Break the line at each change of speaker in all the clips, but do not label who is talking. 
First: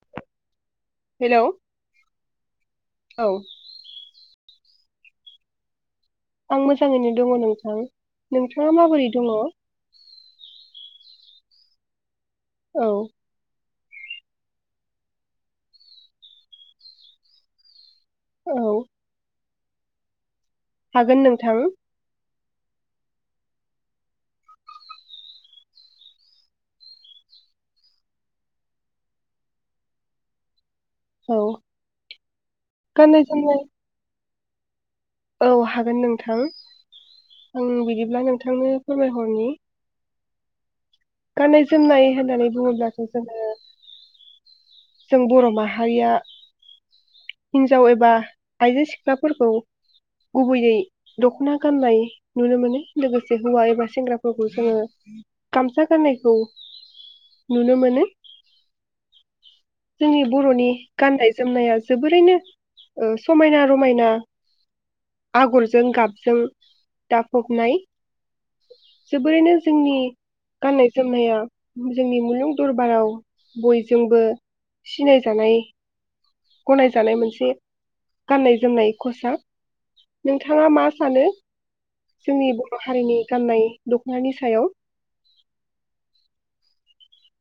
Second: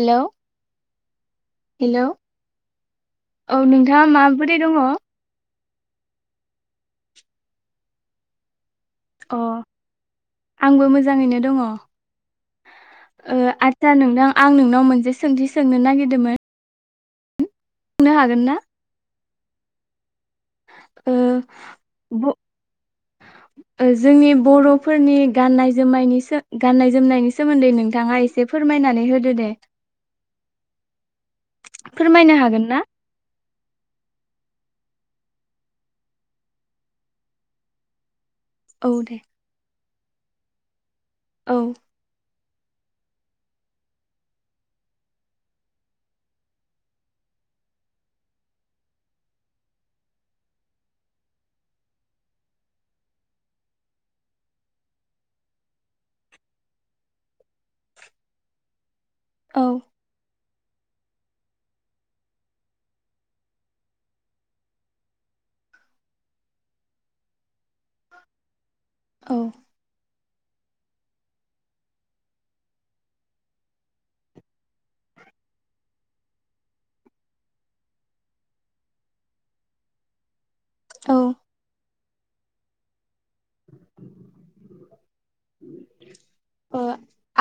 Hello
hello
hello औ नोंथाङा मा मोदाइ दङ
आं मोजाङैनो दङ नोंथां नोंथां नोंथाङा माबोरै दङ
जाङैनो दङ।
औ
ओ आ सार नोंथां आं नोंनाव मोनसे सोंथि सोंनो नागिरदोमोन बुंनो हागोन ना
हागोन नोंथां।
ब ओ जोंनि बर'फोरनि गाननाय जोमनायनि सो गाननाय जोमनायनि सोमोन्दै नोंथाङा एसे फोरमायनानै होदो दे
औ
फोरमायनो हागोन ना?
गाननाय जोमनाय औ हागोन नोंथां आं बिदिब्ला नोंथां नोंथांनो
औ दे
फोरमायहरनि
औ
गाननाय जोमनाय होननानै बुङोब्लाथ जोङो जों बर' माहारिया हिन्जाव एबा आइजो सिख्लाफोरखौ गुबैयै दखना गाननाय नुनो मोनो लोगोसे हौवा एबा सेंग्राफोरखौ जोङो गामसा गाननायखौ नुनो मोनो
औ
जोंनि बर'नि गाननाय जोमनाया जोबोरैनो ओ समायना रमायना आगरजों गाबजों दाफबनाय
औ
जोबोरैनो जोंनि गाननाय जोमनाया जोंनि मुलुग दरबाराव बयजोंबो सिनायजानाय गनायजानाय मोनसे गाननाय जोमनाय खसाब नों नोंथाङा मा
औ
सानो जोंनि बर' हारिनि गाननाय दखनानि सायाव
ओ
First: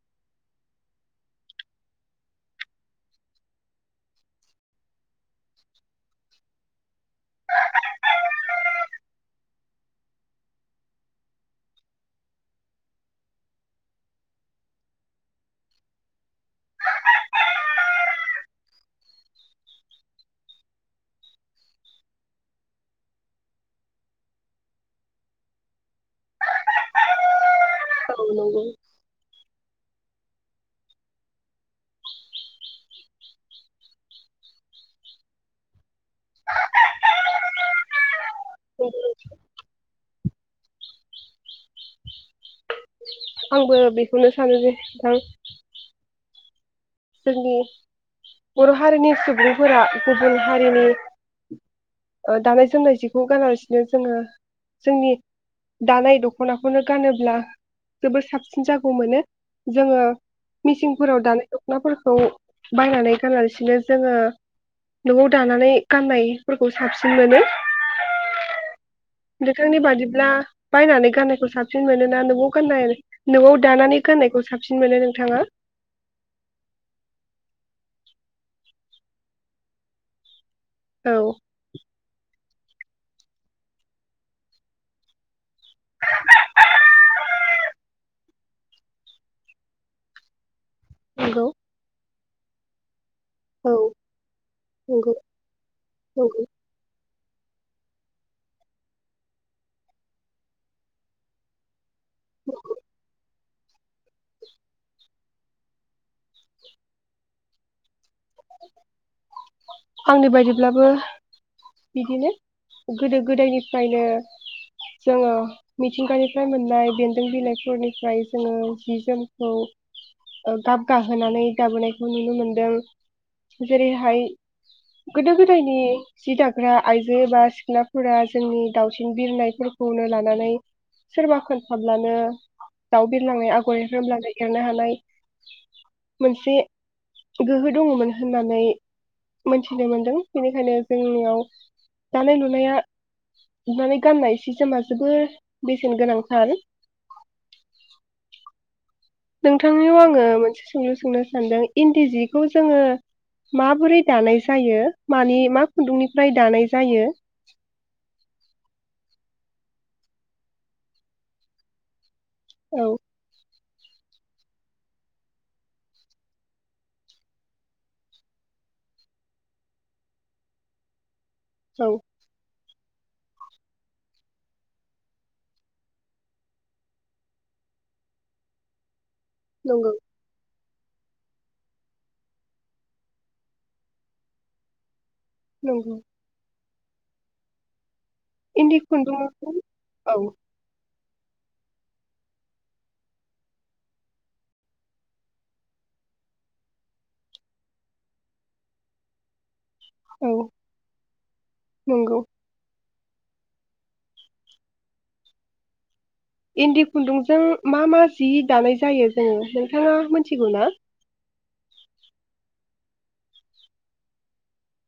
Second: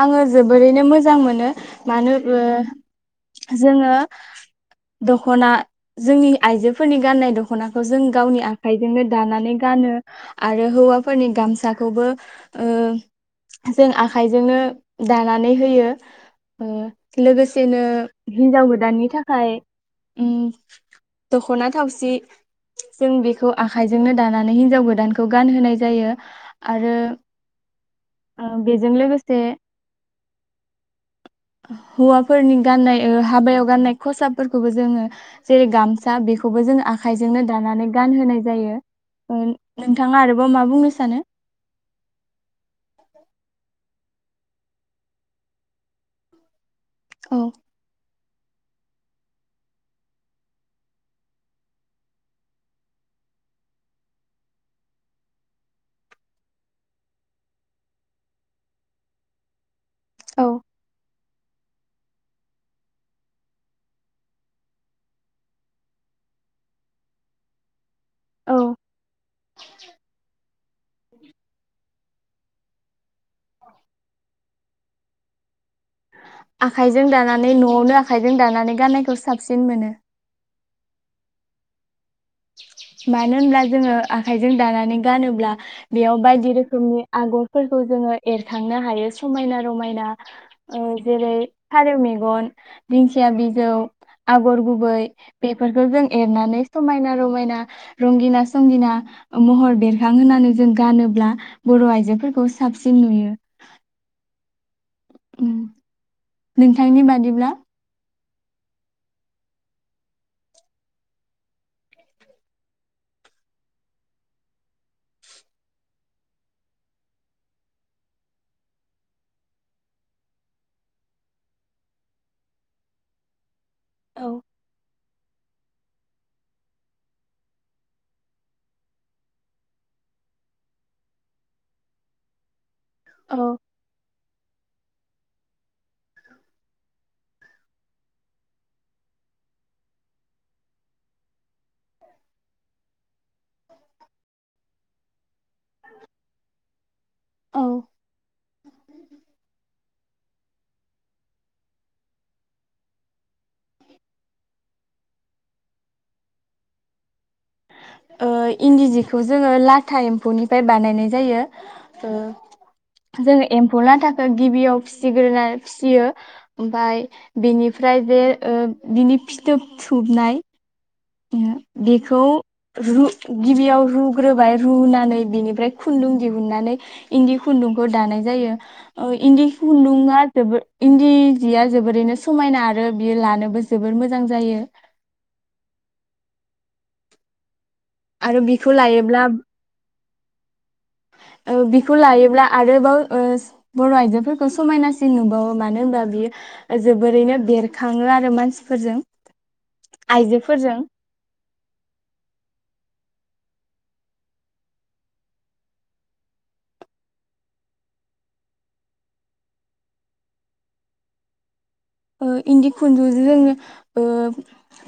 आङो जोबोरैनो मोजां मोनो मानोबो जोङो दख'ना जोंनि आइजोफोरनि गाननाय दख'नाखौ जों गावनि आखाइजोंनो दानानै गानो आरो हौवाफोरनि गामसाखौबो ओ जों आखाइजोंनो दानानै होयो ओ लोगोसेनो हिनजाव गोदाननि थाखाय ओम दखना थावसि जों बेखौ आखाइजोंनो दानानै हिन्जाव गोदानखौ गानहोनाय जायो आरो
औ
ओ
नंगौ
बेजों लोगोसे हौवाफोरनि गाननाय ओ हाबायाव गाननाय खसाबफोरखौबो जोङो जेरै गामसा बेखौबो जों आखाइजोंनो दानानै गानहोनाय जायो ओ नोंथाङा आरोबाव मा बुंनो सानो
आंबो बेखौनो सानो जे नोंथां
औ
जोंनि बर' हारिनि सुबुंफोरा गुबुन हारिनि ओ दानाय जोमनाय जिखौ गानालासिनो जोङो जोंनि दानाय दख'नाखौनो गानोब्ला जोबोद साबसिन जागौ मोनो जोङो मिसिंफोराव दानाय दखनाफोरखौ बायनानै गानालासिनो जोङो नआव दानानै गाननायफोरखौ साबसिन मोनो
औ।
नोंथांनि बादिब्ला बायनानै गाननायखौ साबसिन मोनोना न'आव ख [unintelligible] न'आव दानानै गाननायखौ साबसिन मोनो नोंथाङा?
आखाइजों दानानै न'आवनो आखाइजों दानानै गाननायखौ साबसिन मोनो।
औ।
मानो होनब्ला जोङो आखाइजों दानानै गानोब्ला बेयाव बायदि रोखोमनि आगरफोरखौ जोङो एरखांनो हायो समायना रमायना ओ जेरै
नंगौ
फारेव मे गन दिंखि या बिजौ
औ
आगर गुबै
नंगौ
बेफोरखौ जों
नंगौ
एरनानै समायना रमायना रंगिना संगिना महर बेरखां होननानै जों गानोब्ला बर' आइजोफोरखौ साबसिन नुयो। उम नोंथांनि बादिब्ला?
आंनि बायदिब्लाबो बिदिनो गोदो गोदायनिफ्रायनो जोङो मिथिंगानिफ्राय मोननाय बेन्दों बिलाइफोरनिफ्राय जोङो जि जोमखौ ओ गाब गाहोनानै दाबोनायखौ नुनो मोनदों। जेरैहाय
औ
गोदो गोदायनि जि दाग्रा आइजो एबा सिख्लाफोरा जोंनि दावसिन बिरनायफोरखौनो लानानै सोरबा खोनथाब्लानो दाउ बिरलांनाय
औ
आगर एर होमब्लानो एर नो हानाय मोनसे गोहो दङ'मोन होननानै मोनथिनो मोनदों। बेनिखायनो जोंनियाव दानाय लुनाया लुनानै गाननाय सि जोमा जोबोर बेसेन गोनांथार।
औ
नोंथांनियाव आङो मोनसे सोंलु सोंनो सानदों। इन्दि जिखौ जोङो माबोरै दानाय जायो मानि मा खुन्दुंनिफ्राय दानाय जायो?
ओ इन्दि जिखौ जोङो लाथा एम्फौनिफ्राय बानायनाय जायो ओ
औ।
जोङो एम्फौ लाथाखो गिबियाव फिसिग्रोना फिसियो। ओमफाय बेनिफ्राय जे ओ बिनि फिथोब थुबनाय [unintelligible]
औ
बेखौ रू गिबियाव रुग्रोबाय रुनानै बिनिफ्राय खुन्दुं दिहुननानै इन्दि खुन्दुंखौ दानाय जायो। ओ इन्दि
नंगौ
खुन्दुंङा जोबोर इन्दि जिया जोबोरैनो समायना आरो बियो लानोबो जोबोर मोजां जायो।
नंगौ।
आरो बिखौ
इन्दि
लायोब्ला
खुन्दुंजों औ।
ओ बिखौ लायोब्ला आरोबाव ओस बर'आइजोफोरखौ समायनासिन नुबावो। मानो होनबा बियो जोबोरैनो बेरखाङो आरो मानसिफोरजों।
औ
आइजोफोरजों।
नंगौ इन्दि खुन्दुंजों मा मा जि दानाय जायो जों नोंथाङा मोन्थिगौ ना?
ओ इन्दि खुन्दुंजों जोङो ओ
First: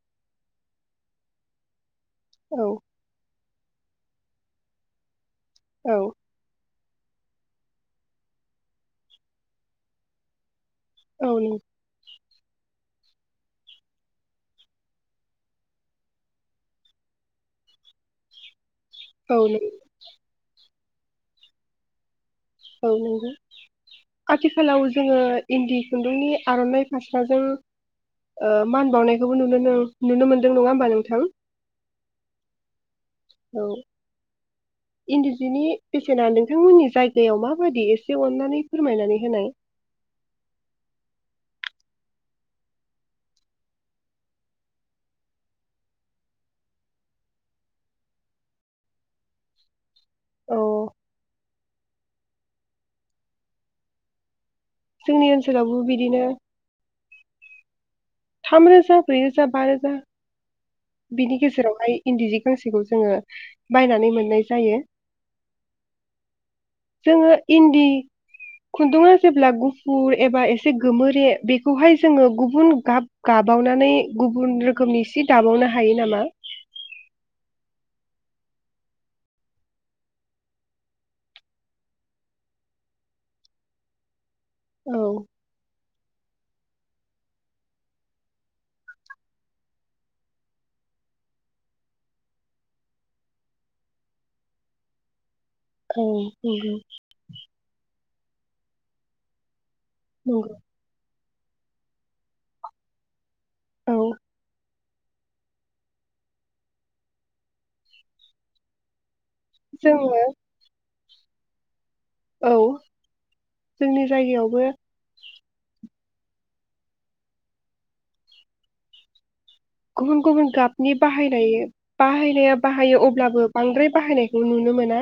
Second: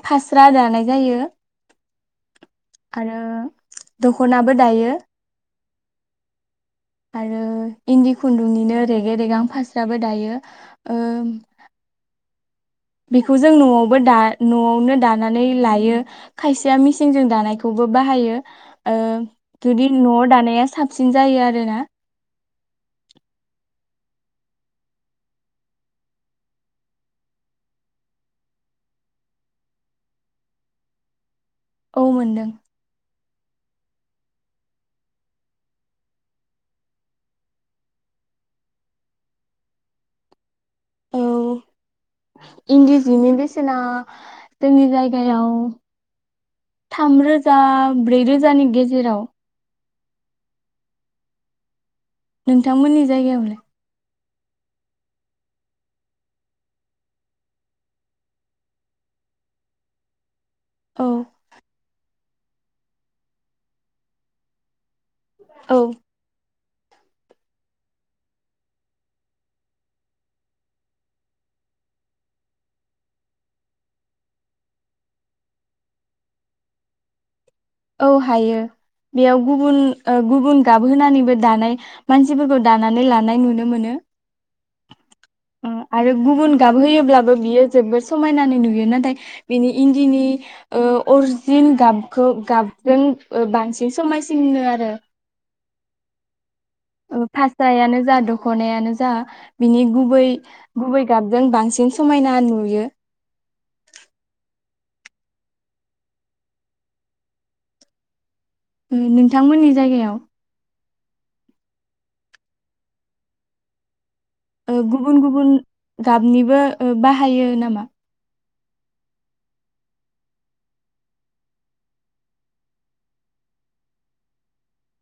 फास्रा दानाय जायो।
औ
आरो दख'नाबो दायो।
औ
आरो इन्दि खुन्दुंनिनो रेगे रेगां फास्राबो दायो ओ
औ नंगौ
बेखौ जों नआवबो दा नआवनो दानानै लायो खायसेया मेसिजों दानायखौबो बाहायो ओ
औ नों
जुदि नआव दानाया साब साबसिन जायो आरोना।
औ नंगौ आथिखालाव जोङो इन्दि खुन्दुंनि आरनाइ फास्राजों ओ मान बावनायखौबो नुनो नो नुनो मोनदों नङा होमबा नोंथां
औ मोनदों
औ इन्दि जिनि बेसेना नोंथांमोननि जायगायाव माबायदि एसे अननानै फोरमायनानै होनाय।
औ इन्दि जिनि बेसेना जोंनि जायगायाव थामरोजा ब्रैरोजानि गेजेराव।
औ
नोंथांमोननि जायगायावलाय?
जोंनि ओनसोलावबो बिदिनो। थामरोजा ब्रै रोजा बा रोजा
औ
बिनि गेजेरावहाय। इन्दि जि गांसेखौ जोङो बायनानै मोननाय जायो।
औ
जोङो इन्दि खुन्दुङा जेब्ला गुफुर एबा एसे गोमोरे बेखौहाय जोङो गुबुन गाब गाबावनानै गुबुन रोखोमनि सि दाबावनो हा हायो नामा?
औ हायो, बेयाव गुबुन ओ गुबुन गाबहोनानैबो दानाय मानसिफोरखौ दानानै लानाय नुनो मोनो।
औ
अ आरो गुबुन गाब होयोब्लाबो बियो जोबोद समायनानै नुयो नाथाय बिनि इन्दिनि ओ अरजिन गाबखौ गाबजों बांसिन समायसिनो आरो।
औ नंगौ।
फास्रायानो जादों दखनायानो जा बिनि गुबै
नंगौ
गुबै गाबजों बांसिन समायना नुयो।
औ
नों बिथांमोननि
जोङो
जायगायाव
औ जोंनि जायगायावबो
ओ गुबुन गुबुन गाबनिबो बाहायो नामा?
गुबुन गुबुन गाबनि बाहायलायो बाहायनाया बाहायो अब्लाबो बांद्राय बाहायनायखौ नुनो मोना।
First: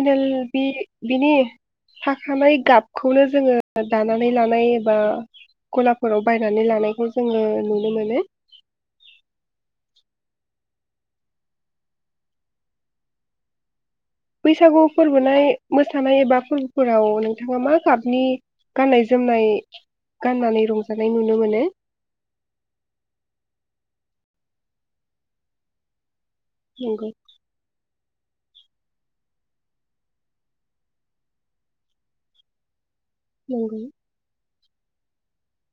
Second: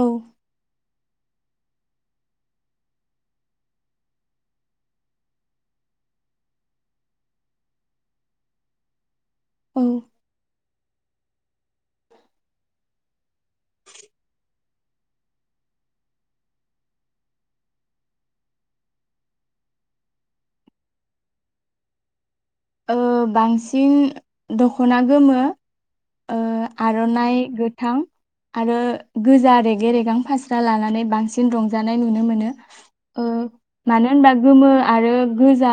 औ
बि बिनि थाखानाय गाबखौनो जोङो दानानै लानाय एबा गलाफोराव बायनानै लानायखौ जोङो नु नुनो मोनो
[inaudible]
बैसागु फोरबोनाय मोसानाय एबा फोरबोफोराव नोंथाङा मा गाबनि गाननाय जोमनाय गाननानै रंजानाय नुनो मोनो?
ओ बांसिन दखना गोमो ओ
नंगौ
आरनाइ गोथां आरो गोजा रेगे रेगां फास्रा लानानै बांसिन रंजानाय नुनो मोनो
नंगौ
मानो होनबा गोमो आरो गोजा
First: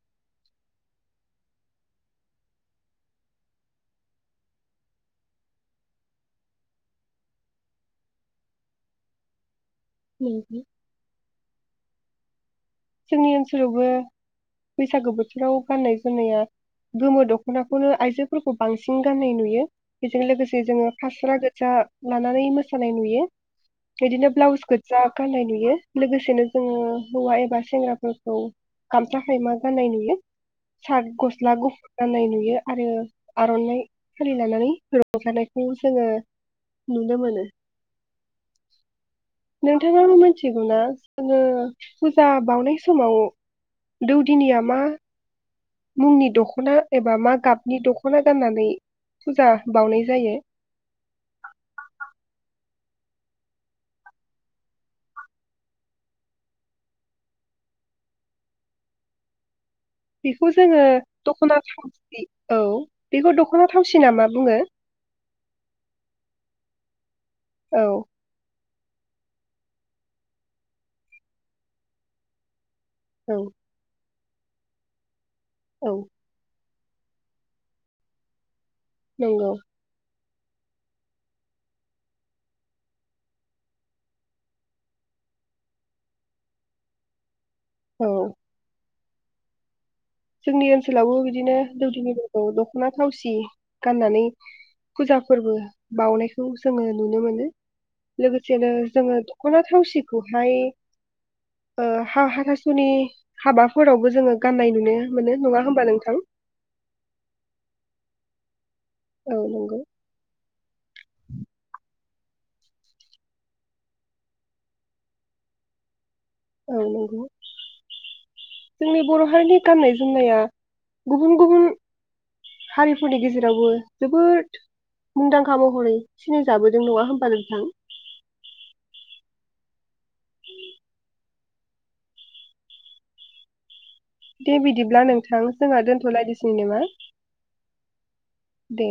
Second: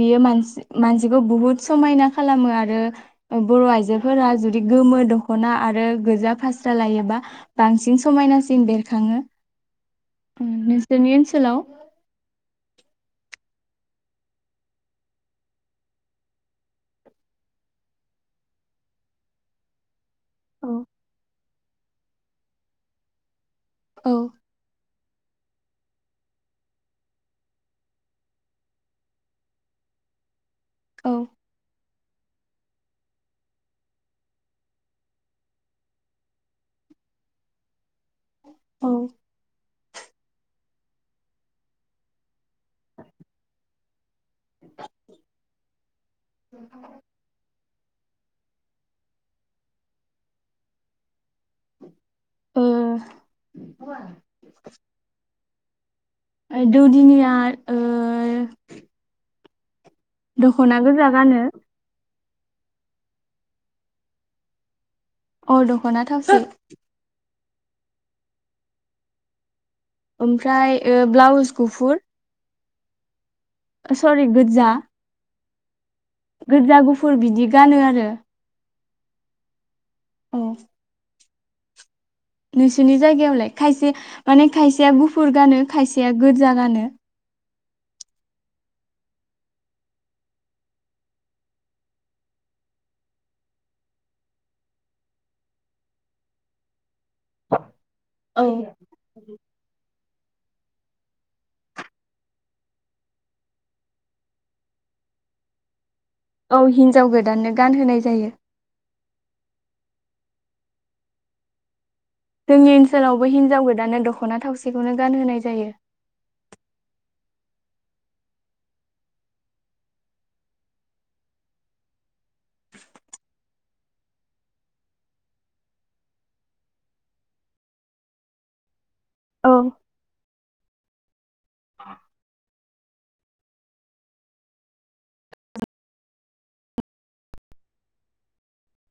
बियो मानसि मानसिखौ बुहुद समायना खालामो आरो बर' आइजोफोरा जुदि बिदि गोमो दखना आरो गोजा फास्रा लायोबा बांसिन समायनासिन बेरखाङो उम
नंगौ
नोंसोरनि ओनसोल हेलौ
जोंनि ओनसोलावबो बैसागो बोथोराव गाननाय जोमनाया गोमो दखनाखौनो आइजोफोरखौ बांसिन गाननाय नुयो बेजों लोगोसे जोङो
औ
फास्रा गो गोजा लानानै मोसानाय नुयो एदिनो ब्लाउस गो जा गाननाय नुयो लोगोसेनो जोङो हौवा एबा सेंग्राफोरखौ गामसा खायमा गानाय नुयो साद
औ
गसला गुफु गाननाय नुयो आरो आर'नाइ फोर लानानै रंजानायखौ जोङो नुनो मोनो
ओ
नोंथाङाबो मिथिगौ ना जोङो फुजा बाउनाय समाव दौदिनिया मा मुंनि दख' खना एबा मा गाब नि दख'ना गाननानै फुजा बावनाय जायो
ओ दौदिनिया ओ
बेखौ
दख'ना
जोङो
गोजा गानो
दख'ना थावसि औ बेखौ दख'ना थावसि नामा बुङो
अ दख'ना थावसि
औ
ओमफ्राय ओ ब्लाउस गुफुर
औ
सरि गोजा
औ
गोजा गुफुर बिदि गानो आरो
नंगौ
औ नोंसोरनि जायगायावलाय खायसे माने खायसेया गुफुर गानो खायसेया गोजा गानो
औ जोंनि ओनसोलावबो बिदिनो दौदिनिफोरखौ दख'ना थावसि गाननानै फुजा फोरबो बाउनायखौ जोङो नुनो मोनो
औ
लोगोसेनो जोङो दख'ना थावसिखौहाय ओ हा हाथासुनि हाबाफोरावबो जोङो गाननाय नुनो मोनो नङा होनबा नोंथां
औ हिन्जाव गोदाननो गानहोनाय जायो।
औ नंगौ।
जोंनि ओनसोलावबो हिनजाव गोदानो दख'ना थावसिखौनो गानहोनाय जायो।
औ नंगौ जोंनि बर' हारिनि गाननाय जोमनाया गुबुन गुबुन हारिफोरनि गेजेरावबो जोबोद मुंदांखा महरै सिनायजाबोदों नङा होनबा नोंथां?
औ
[inaudible]
ओ
दे बिदिब्ला नोंथां जोंहा दोनथ'लायनोसै नामा दे